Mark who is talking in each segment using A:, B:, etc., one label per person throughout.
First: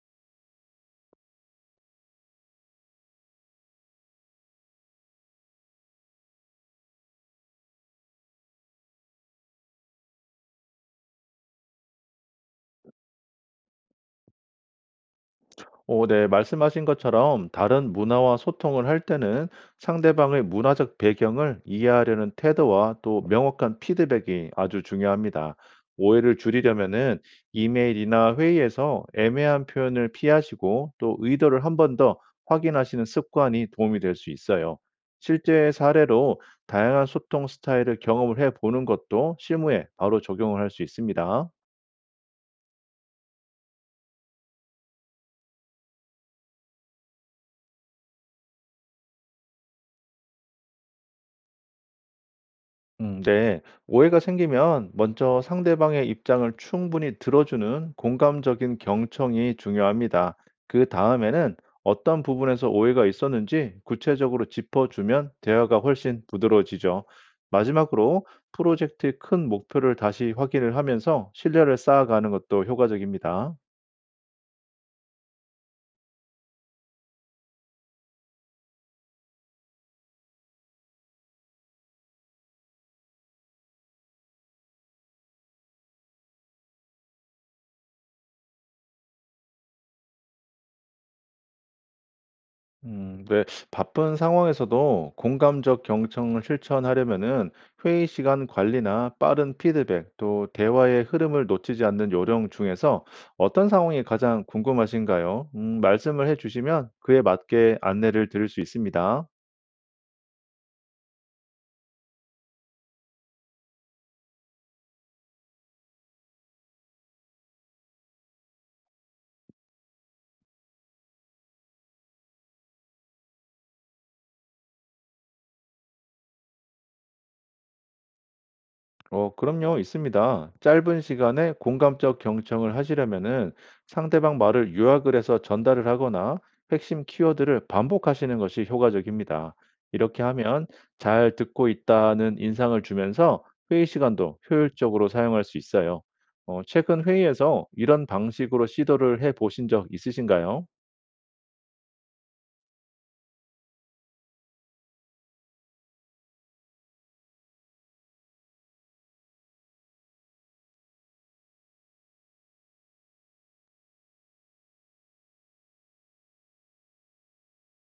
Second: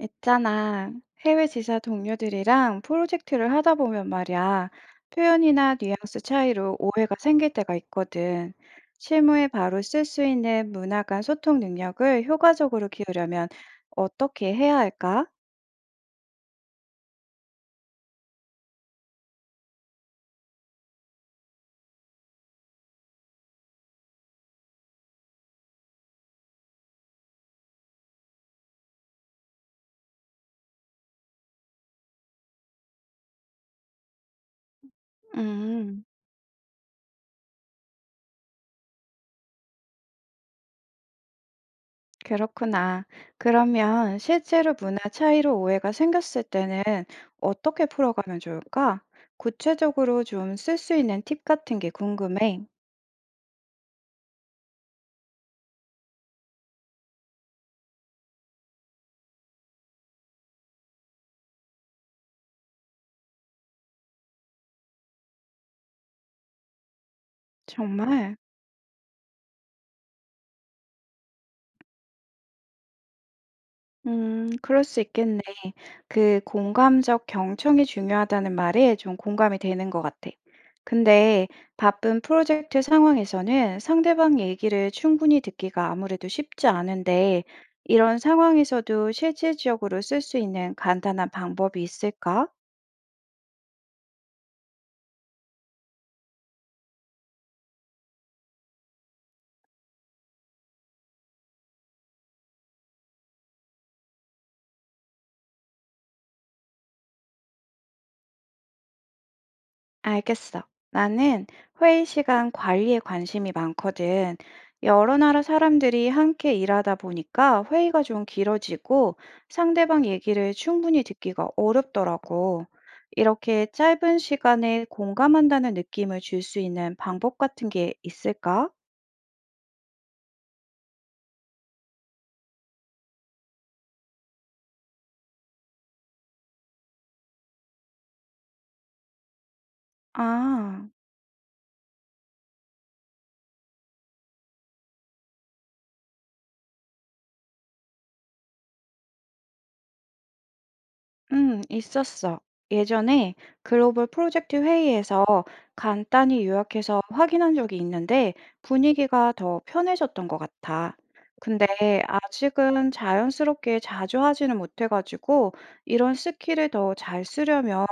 A: 있잖아. 해외 지사 동료들이랑 프로젝트를 하다 보면 말이야. 표현이나 뉘앙스 차이로 오해가 생길 때가 있거든. 실무에 바로 쓸 수 있는 문화 간 소통 능력을 효과적으로 키우려면 어떻게 해야 할까?
B: 네, 말씀하신 것처럼 다른 문화와 소통을 할 때는 상대방의 문화적 배경을 이해하려는 태도와 또 명확한 피드백이 아주 중요합니다. 오해를 줄이려면은 이메일이나 회의에서 애매한 표현을 피하시고 또 의도를 한 번 더 확인하시는 습관이 도움이 될 수 있어요. 실제
A: 음,
B: 사례로 다양한 소통 스타일을 경험을 해 보는 것도 실무에 바로 적용을 할 수 있습니다.
A: 그렇구나. 그러면 실제로 문화 차이로 오해가 생겼을 때는 어떻게 풀어가면 좋을까? 구체적으로 좀 쓸 수 있는 팁 같은 게 궁금해.
B: 네. 오해가 생기면 먼저 상대방의 입장을 충분히 들어주는 공감적인 경청이 중요합니다. 그 다음에는 어떤 부분에서 오해가 있었는지 구체적으로 짚어주면 대화가 훨씬 부드러워지죠. 마지막으로
A: 정말?
B: 프로젝트의 큰 목표를 다시 확인을 하면서 신뢰를 쌓아가는 것도 효과적입니다.
A: 그럴 수 있겠네. 그 공감적 경청이 중요하다는 말에 좀 공감이 되는 것 같아. 근데 바쁜 프로젝트 상황에서는 상대방 얘기를 충분히 듣기가 아무래도 쉽지 않은데, 이런 상황에서도 실질적으로 쓸 수 있는 간단한 방법이 있을까?
B: 네. 바쁜 상황에서도 공감적 경청을 실천하려면은 회의 시간 관리나 빠른 피드백, 또 대화의 흐름을 놓치지 않는 요령 중에서 어떤 상황이 가장 궁금하신가요? 말씀을 해주시면 그에 맞게 안내를 드릴 수 있습니다.
A: 알겠어. 나는 회의 시간 관리에 관심이 많거든. 여러 나라 사람들이 함께 일하다 보니까 회의가 좀 길어지고 상대방 얘기를 충분히 듣기가 어렵더라고. 이렇게 짧은 시간에 공감한다는 느낌을 줄 수 있는 방법 같은 게 있을까?
B: 그럼요, 있습니다. 짧은 시간에 공감적 경청을 하시려면은 상대방 말을 요약을 해서 전달을 하거나 핵심 키워드를 반복하시는 것이 효과적입니다. 이렇게 하면
A: 아.
B: 잘 듣고 있다는 인상을 주면서 회의 시간도 효율적으로 사용할 수 있어요. 최근 회의에서 이런 방식으로 시도를 해 보신 적 있으신가요?
A: 있었어. 예전에 글로벌 프로젝트 회의에서 간단히 요약해서 확인한 적이 있는데 분위기가 더 편해졌던 것 같아. 근데 아직은 자연스럽게 자주 하지는 못해가지고 이런 스킬을 더 잘 쓰려면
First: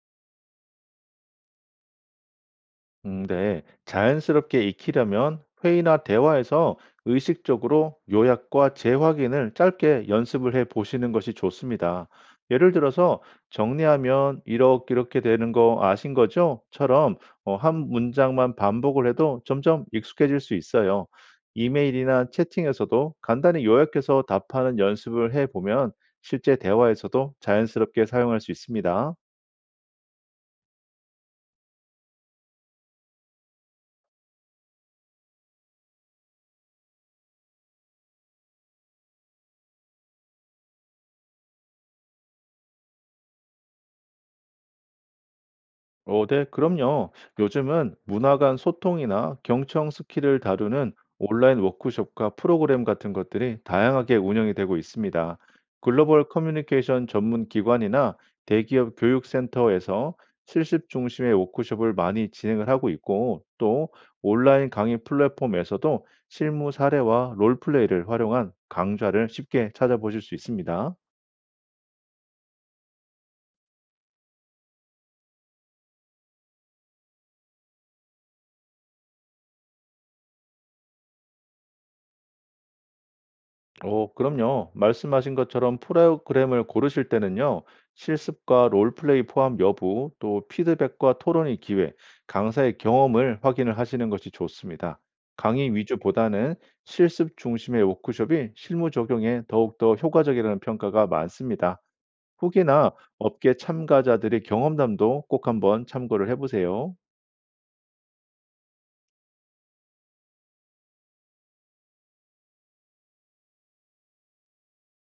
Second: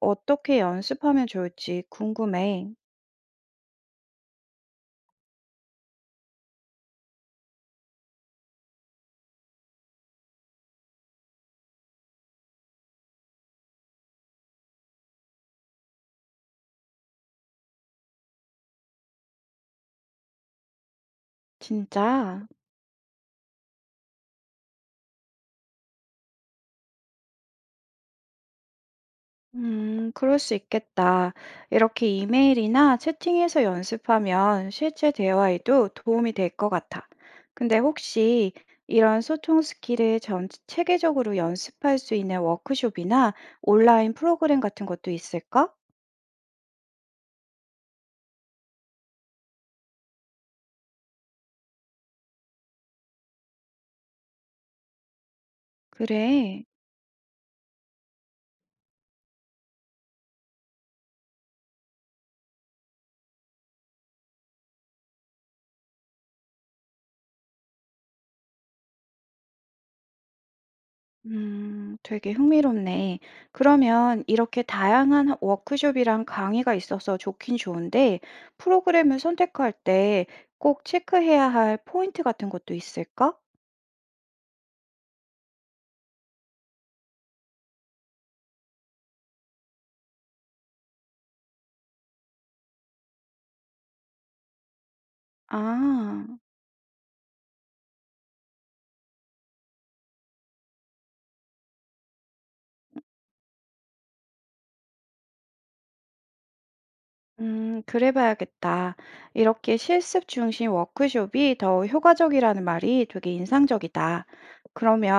A: 어떻게 연습하면 좋을지 궁금해.
B: 네. 자연스럽게 익히려면 회의나 대화에서 의식적으로 요약과 재확인을 짧게 연습을 해 보시는 것이 좋습니다. 예를 들어서 정리하면 이렇게 이렇게 되는 거 아신 거죠? 처럼 한 문장만 반복을 해도 점점 익숙해질 수 있어요. 이메일이나
A: 진짜?
B: 채팅에서도 간단히 요약해서 답하는 연습을 해 보면 실제 대화에서도 자연스럽게 사용할 수 있습니다.
A: 그럴 수 있겠다. 이렇게 이메일이나 채팅에서 연습하면 실제 대화에도 도움이 될 것 같아. 근데 혹시 이런 소통 스킬을 전 체계적으로 연습할 수 있는 워크숍이나 온라인 프로그램 같은 것도 있을까?
B: 네, 그럼요. 요즘은 문화 간 소통이나 경청 스킬을 다루는 온라인 워크숍과 프로그램 같은 것들이 다양하게 운영이 되고 있습니다. 글로벌
A: 그래.
B: 커뮤니케이션 전문 기관이나 대기업 교육센터에서 실습 중심의 워크숍을 많이 진행을 하고 있고, 또 온라인 강의 플랫폼에서도 실무 사례와 롤플레이를 활용한 강좌를 쉽게 찾아보실 수 있습니다.
A: 되게 흥미롭네. 그러면 이렇게 다양한 워크숍이랑 강의가 있어서 좋긴 좋은데, 프로그램을 선택할 때 꼭 체크해야 할 포인트 같은 것도 있을까?
B: 오, 그럼요. 말씀하신 것처럼 프로그램을 고르실 때는요, 실습과 롤플레이 포함 여부, 또 피드백과 토론의 기회, 강사의 경험을 확인을 하시는 것이 좋습니다. 강의
A: 아,
B: 위주보다는 실습 중심의 워크숍이 실무 적용에 더욱더 효과적이라는 평가가 많습니다. 후기나 업계 참가자들의 경험담도 꼭 한번 참고를 해보세요.
A: 그래 봐야겠다. 이렇게 실습 중심 워크숍이 더 효과적이라는 말이 되게 인상적이다. 그러면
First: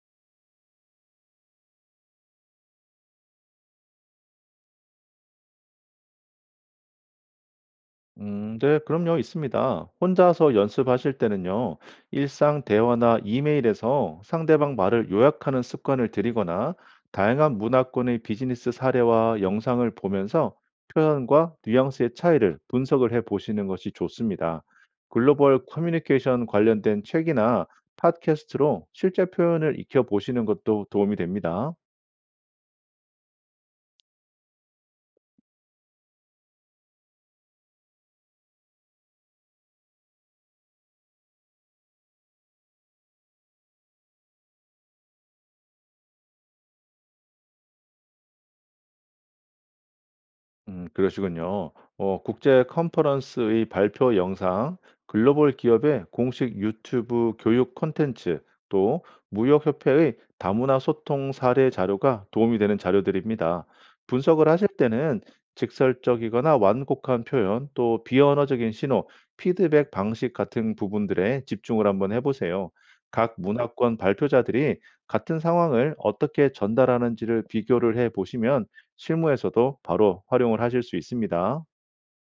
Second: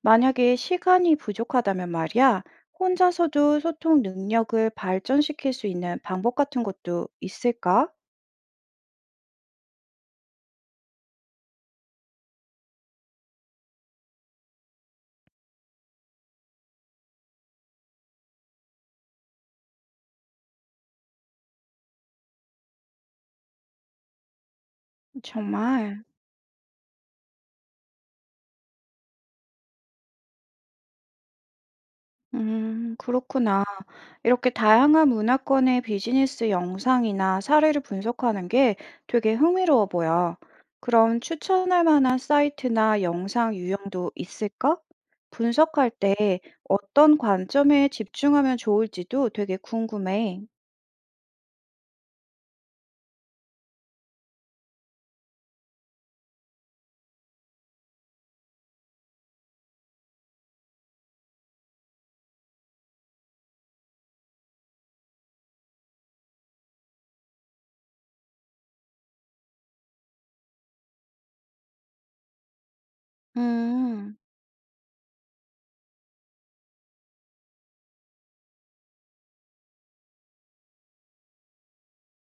A: 만약에 시간이 부족하다면 말이야, 혼자서도 소통 능력을 발전시킬 수 있는 방법 같은 것도 있을까?
B: 네, 그럼요, 있습니다. 혼자서 연습하실 때는요, 일상 대화나 이메일에서 상대방 말을 요약하는 습관을 들이거나, 다양한 문화권의 비즈니스 사례와 영상을 보면서 표현과 뉘앙스의 차이를 분석을 해 보시는 것이 좋습니다. 글로벌
A: 정말,
B: 커뮤니케이션 관련된 책이나 팟캐스트로 실제 표현을 익혀 보시는 것도 도움이 됩니다.
A: 그렇구나. 이렇게 다양한 문화권의 비즈니스 영상이나 사례를 분석하는 게 되게 흥미로워 보여. 그럼 추천할 만한 사이트나 영상 유형도 있을까? 분석할 때 어떤 관점에 집중하면 좋을지도 되게 궁금해.
B: 그러시군요. 국제 컨퍼런스의 발표 영상, 글로벌 기업의 공식 유튜브 교육 콘텐츠, 또 무역협회의 다문화 소통 사례 자료가 도움이 되는 자료들입니다. 분석을 하실 때는 직설적이거나 완곡한 표현, 또 비언어적인 신호, 피드백 방식 같은 부분들에 집중을 한번 해보세요. 각 문화권
A: 음.
B: 발표자들이 같은 상황을 어떻게 전달하는지를 비교를 해 보시면 실무에서도 바로 활용을 하실 수 있습니다.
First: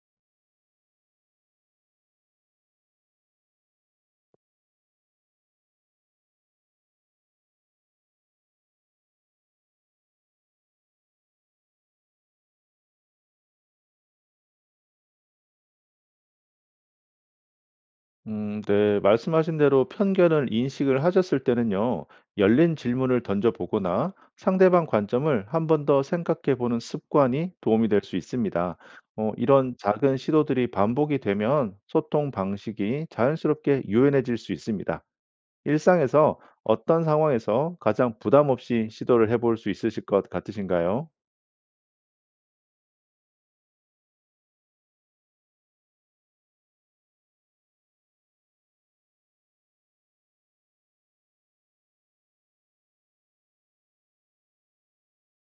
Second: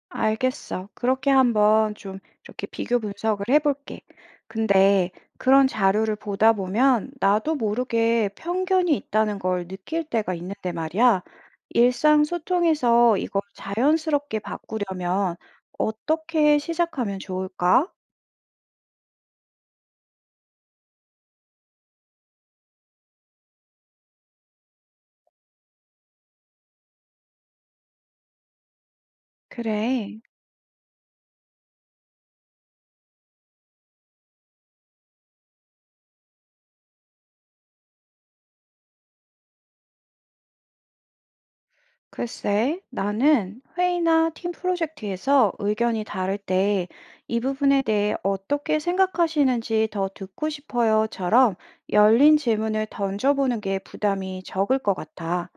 A: 알겠어. 그렇게 한번 좀 이렇게 비교 분석을 해볼게. 근데 그런 자료를 보다 보면 나도 모르게 편견이 있다는 걸 느낄 때가 있는데 말이야. 일상 소통에서 이걸 자연스럽게 바꾸려면 어떻게 시작하면 좋을까?
B: 네. 말씀하신 대로 편견을 인식을 하셨을 때는요, 열린 질문을 던져보거나 상대방 관점을 한 번 더 생각해 보는 습관이 도움이 될 수 있습니다. 이런 작은
A: 그래.
B: 시도들이 반복이 되면 소통 방식이 자연스럽게 유연해질 수 있습니다. 일상에서 어떤 상황에서 가장 부담 없이 시도를 해볼 수 있으실 것 같으신가요?
A: 글쎄, 나는 회의나 팀 프로젝트에서 의견이 다를 때 이 부분에 대해 어떻게 생각하시는지 더 듣고 싶어요처럼 열린 질문을 던져보는 게 부담이 적을 것 같아.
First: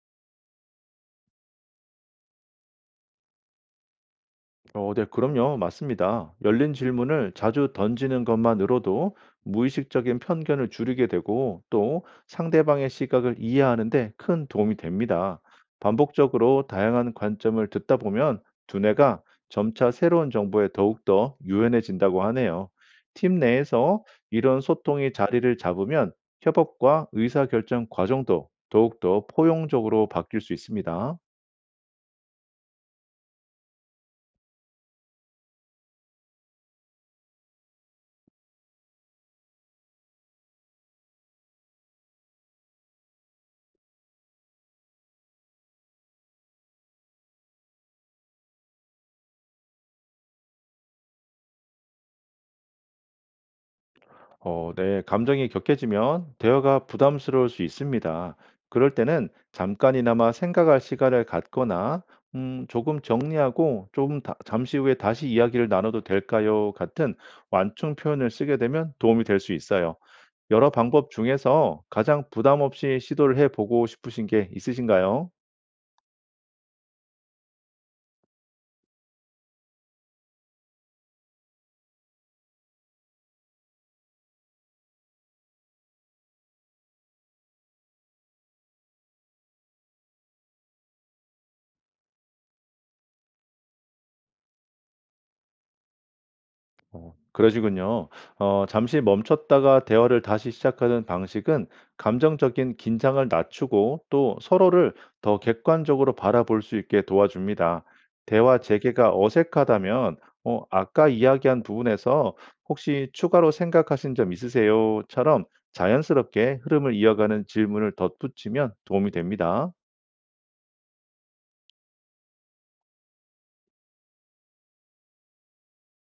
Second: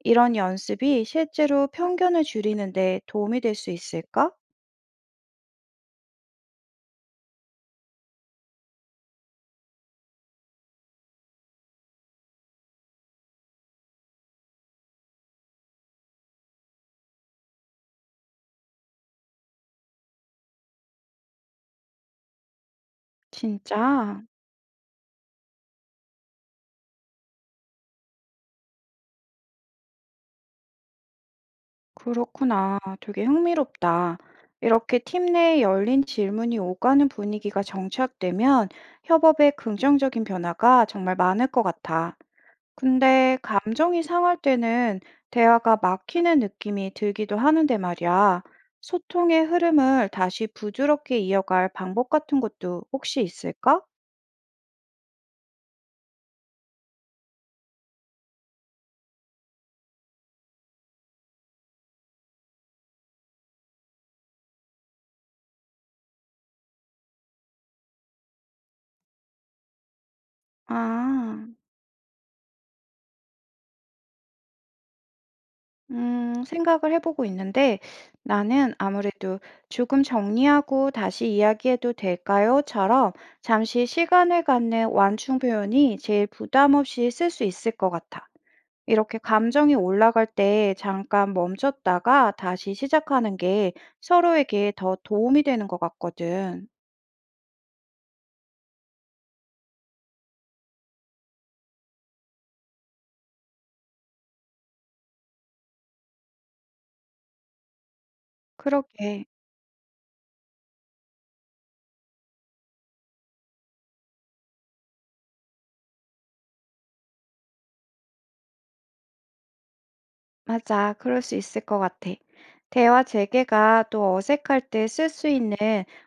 A: 이런 연습이 실제로 편견을 줄이는데 도움이 될 수 있을까?
B: 네, 그럼요. 맞습니다. 열린 질문을 자주 던지는 것만으로도 무의식적인 편견을 줄이게 되고 또 상대방의 시각을 이해하는데 큰 도움이 됩니다. 반복적으로 다양한 관점을 듣다 보면 두뇌가 점차 새로운 정보에 더욱더 유연해진다고 하네요. 팀 내에서
A: 진짜?
B: 이런 소통이 자리를 잡으면 협업과 의사결정 과정도 더욱더 포용적으로 바뀔 수 있습니다.
A: 그렇구나. 되게 흥미롭다. 이렇게 팀 내에 열린 질문이 오가는 분위기가 정착되면 협업에 긍정적인 변화가 정말 많을 것 같아. 근데 감정이 상할 때는 대화가 막히는 느낌이 들기도 하는데 말이야. 소통의 흐름을 다시 부드럽게 이어갈 방법 같은 것도 혹시 있을까?
B: 네. 감정이 격해지면 대화가 부담스러울 수 있습니다. 그럴 때는 잠깐이나마 생각할 시간을 갖거나, 조금 정리하고 잠시 후에 다시 이야기를 나눠도 될까요? 같은 완충 표현을 쓰게 되면 도움이 될 수 있어요. 여러 방법
A: 아,
B: 중에서 가장 부담 없이 시도를 해보고 싶으신 게 있으신가요?
A: 생각을 해보고 있는데 나는 아무래도 조금 정리하고 다시 이야기해도 될까요?처럼 잠시 시간을 갖는 완충 표현이 제일 부담 없이 쓸 수 있을 것 같아. 이렇게 감정이 올라갈 때 잠깐 멈췄다가 다시 시작하는 게 서로에게 더 도움이 되는 것 같거든.
B: 그러시군요. 잠시 멈췄다가 대화를 다시 시작하는 방식은 감정적인 긴장을 낮추고 또 서로를 더 객관적으로 바라볼 수 있게 도와줍니다. 대화 재개가
A: 그러게.
B: 어색하다면 "아까 이야기한 부분에서 혹시 추가로 생각하신 점 있으세요?"처럼 자연스럽게 흐름을 이어가는 질문을 덧붙이면 도움이 됩니다.
A: 맞아. 그럴 수 있을 것 같아. 대화 재개가 또 어색할 때 쓸 수 있는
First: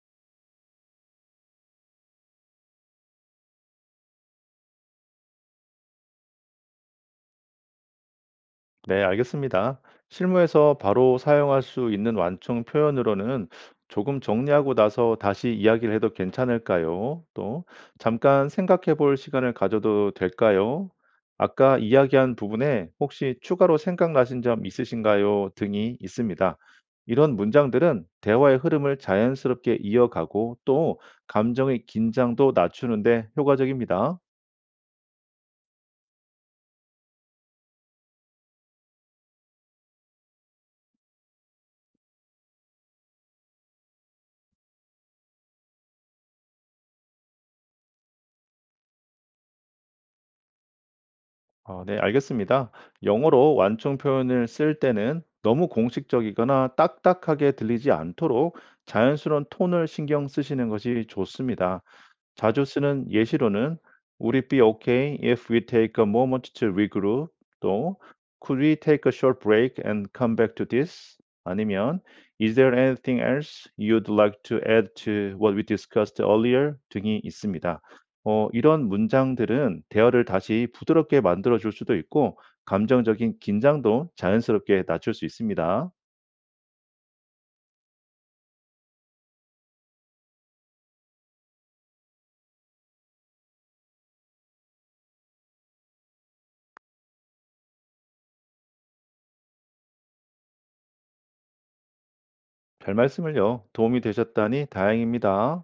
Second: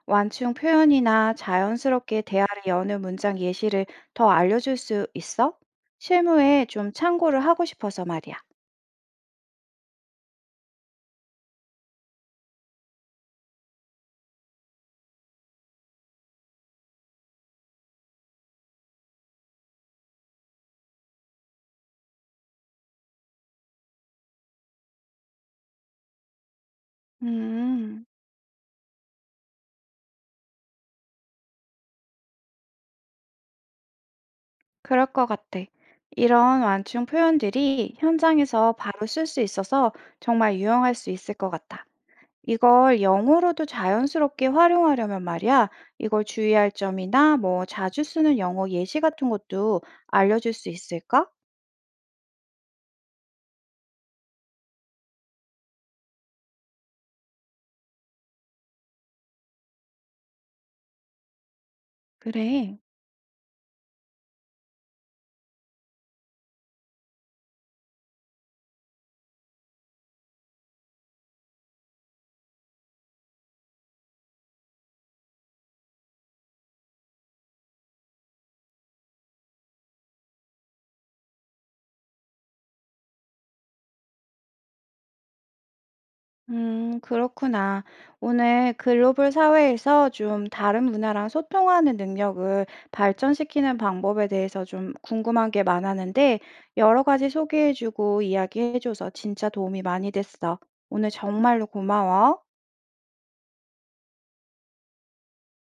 A: 완충 표현이나 자연스럽게 대화를 여는 문장 예시를 더 알려줄 수 있어? 실무에 좀 참고를 하고 싶어서 말이야.
B: 네, 알겠습니다. 실무에서 바로 사용할 수 있는 완충 표현으로는 조금 정리하고 나서 다시 이야기를 해도 괜찮을까요? 또, 잠깐 생각해 볼 시간을 가져도 될까요? 아까 이야기한 부분에 혹시 추가로 생각나신 점 있으신가요? 등이 있습니다. 이런
A: 음.
B: 문장들은 대화의 흐름을 자연스럽게 이어가고 또 감정의 긴장도 낮추는데 효과적입니다.
A: 그럴 것 같아. 이런 완충 표현들이 현장에서 바로 쓸 수 있어서 정말 유용할 수 있을 것 같아. 이걸 영어로도 자연스럽게 활용하려면 말이야, 이걸 주의할 점이나 뭐 자주 쓰는 영어 예시 같은 것도 알려줄 수 있을까?
B: 네, 알겠습니다. 영어로 완충 표현을 쓸 때는 너무 공식적이거나 딱딱하게 들리지 않도록 자연스러운 톤을 신경 쓰시는 것이 좋습니다. 자주
A: 그래.
B: 쓰는 예시로는 "Would it be okay if we take a moment to regroup?" 또 "Could we take a short break and come back to this?" 아니면 "Is there anything else you'd like to add to what we discussed earlier?" 등이 있습니다. 이런 문장들은 대화를 다시 부드럽게 만들어 줄 수도 있고 감정적인 긴장도 자연스럽게 낮출 수 있습니다.
A: 그렇구나. 오늘 글로벌 사회에서 좀 다른 문화랑 소통하는 능력을 발전시키는 방법에 대해서 좀 궁금한 게 많았는데, 여러 가지 소개해주고 이야기해줘서 진짜 도움이 많이 됐어. 오늘 정말로 고마워.
B: 별말씀을요. 도움이 되셨다니 다행입니다.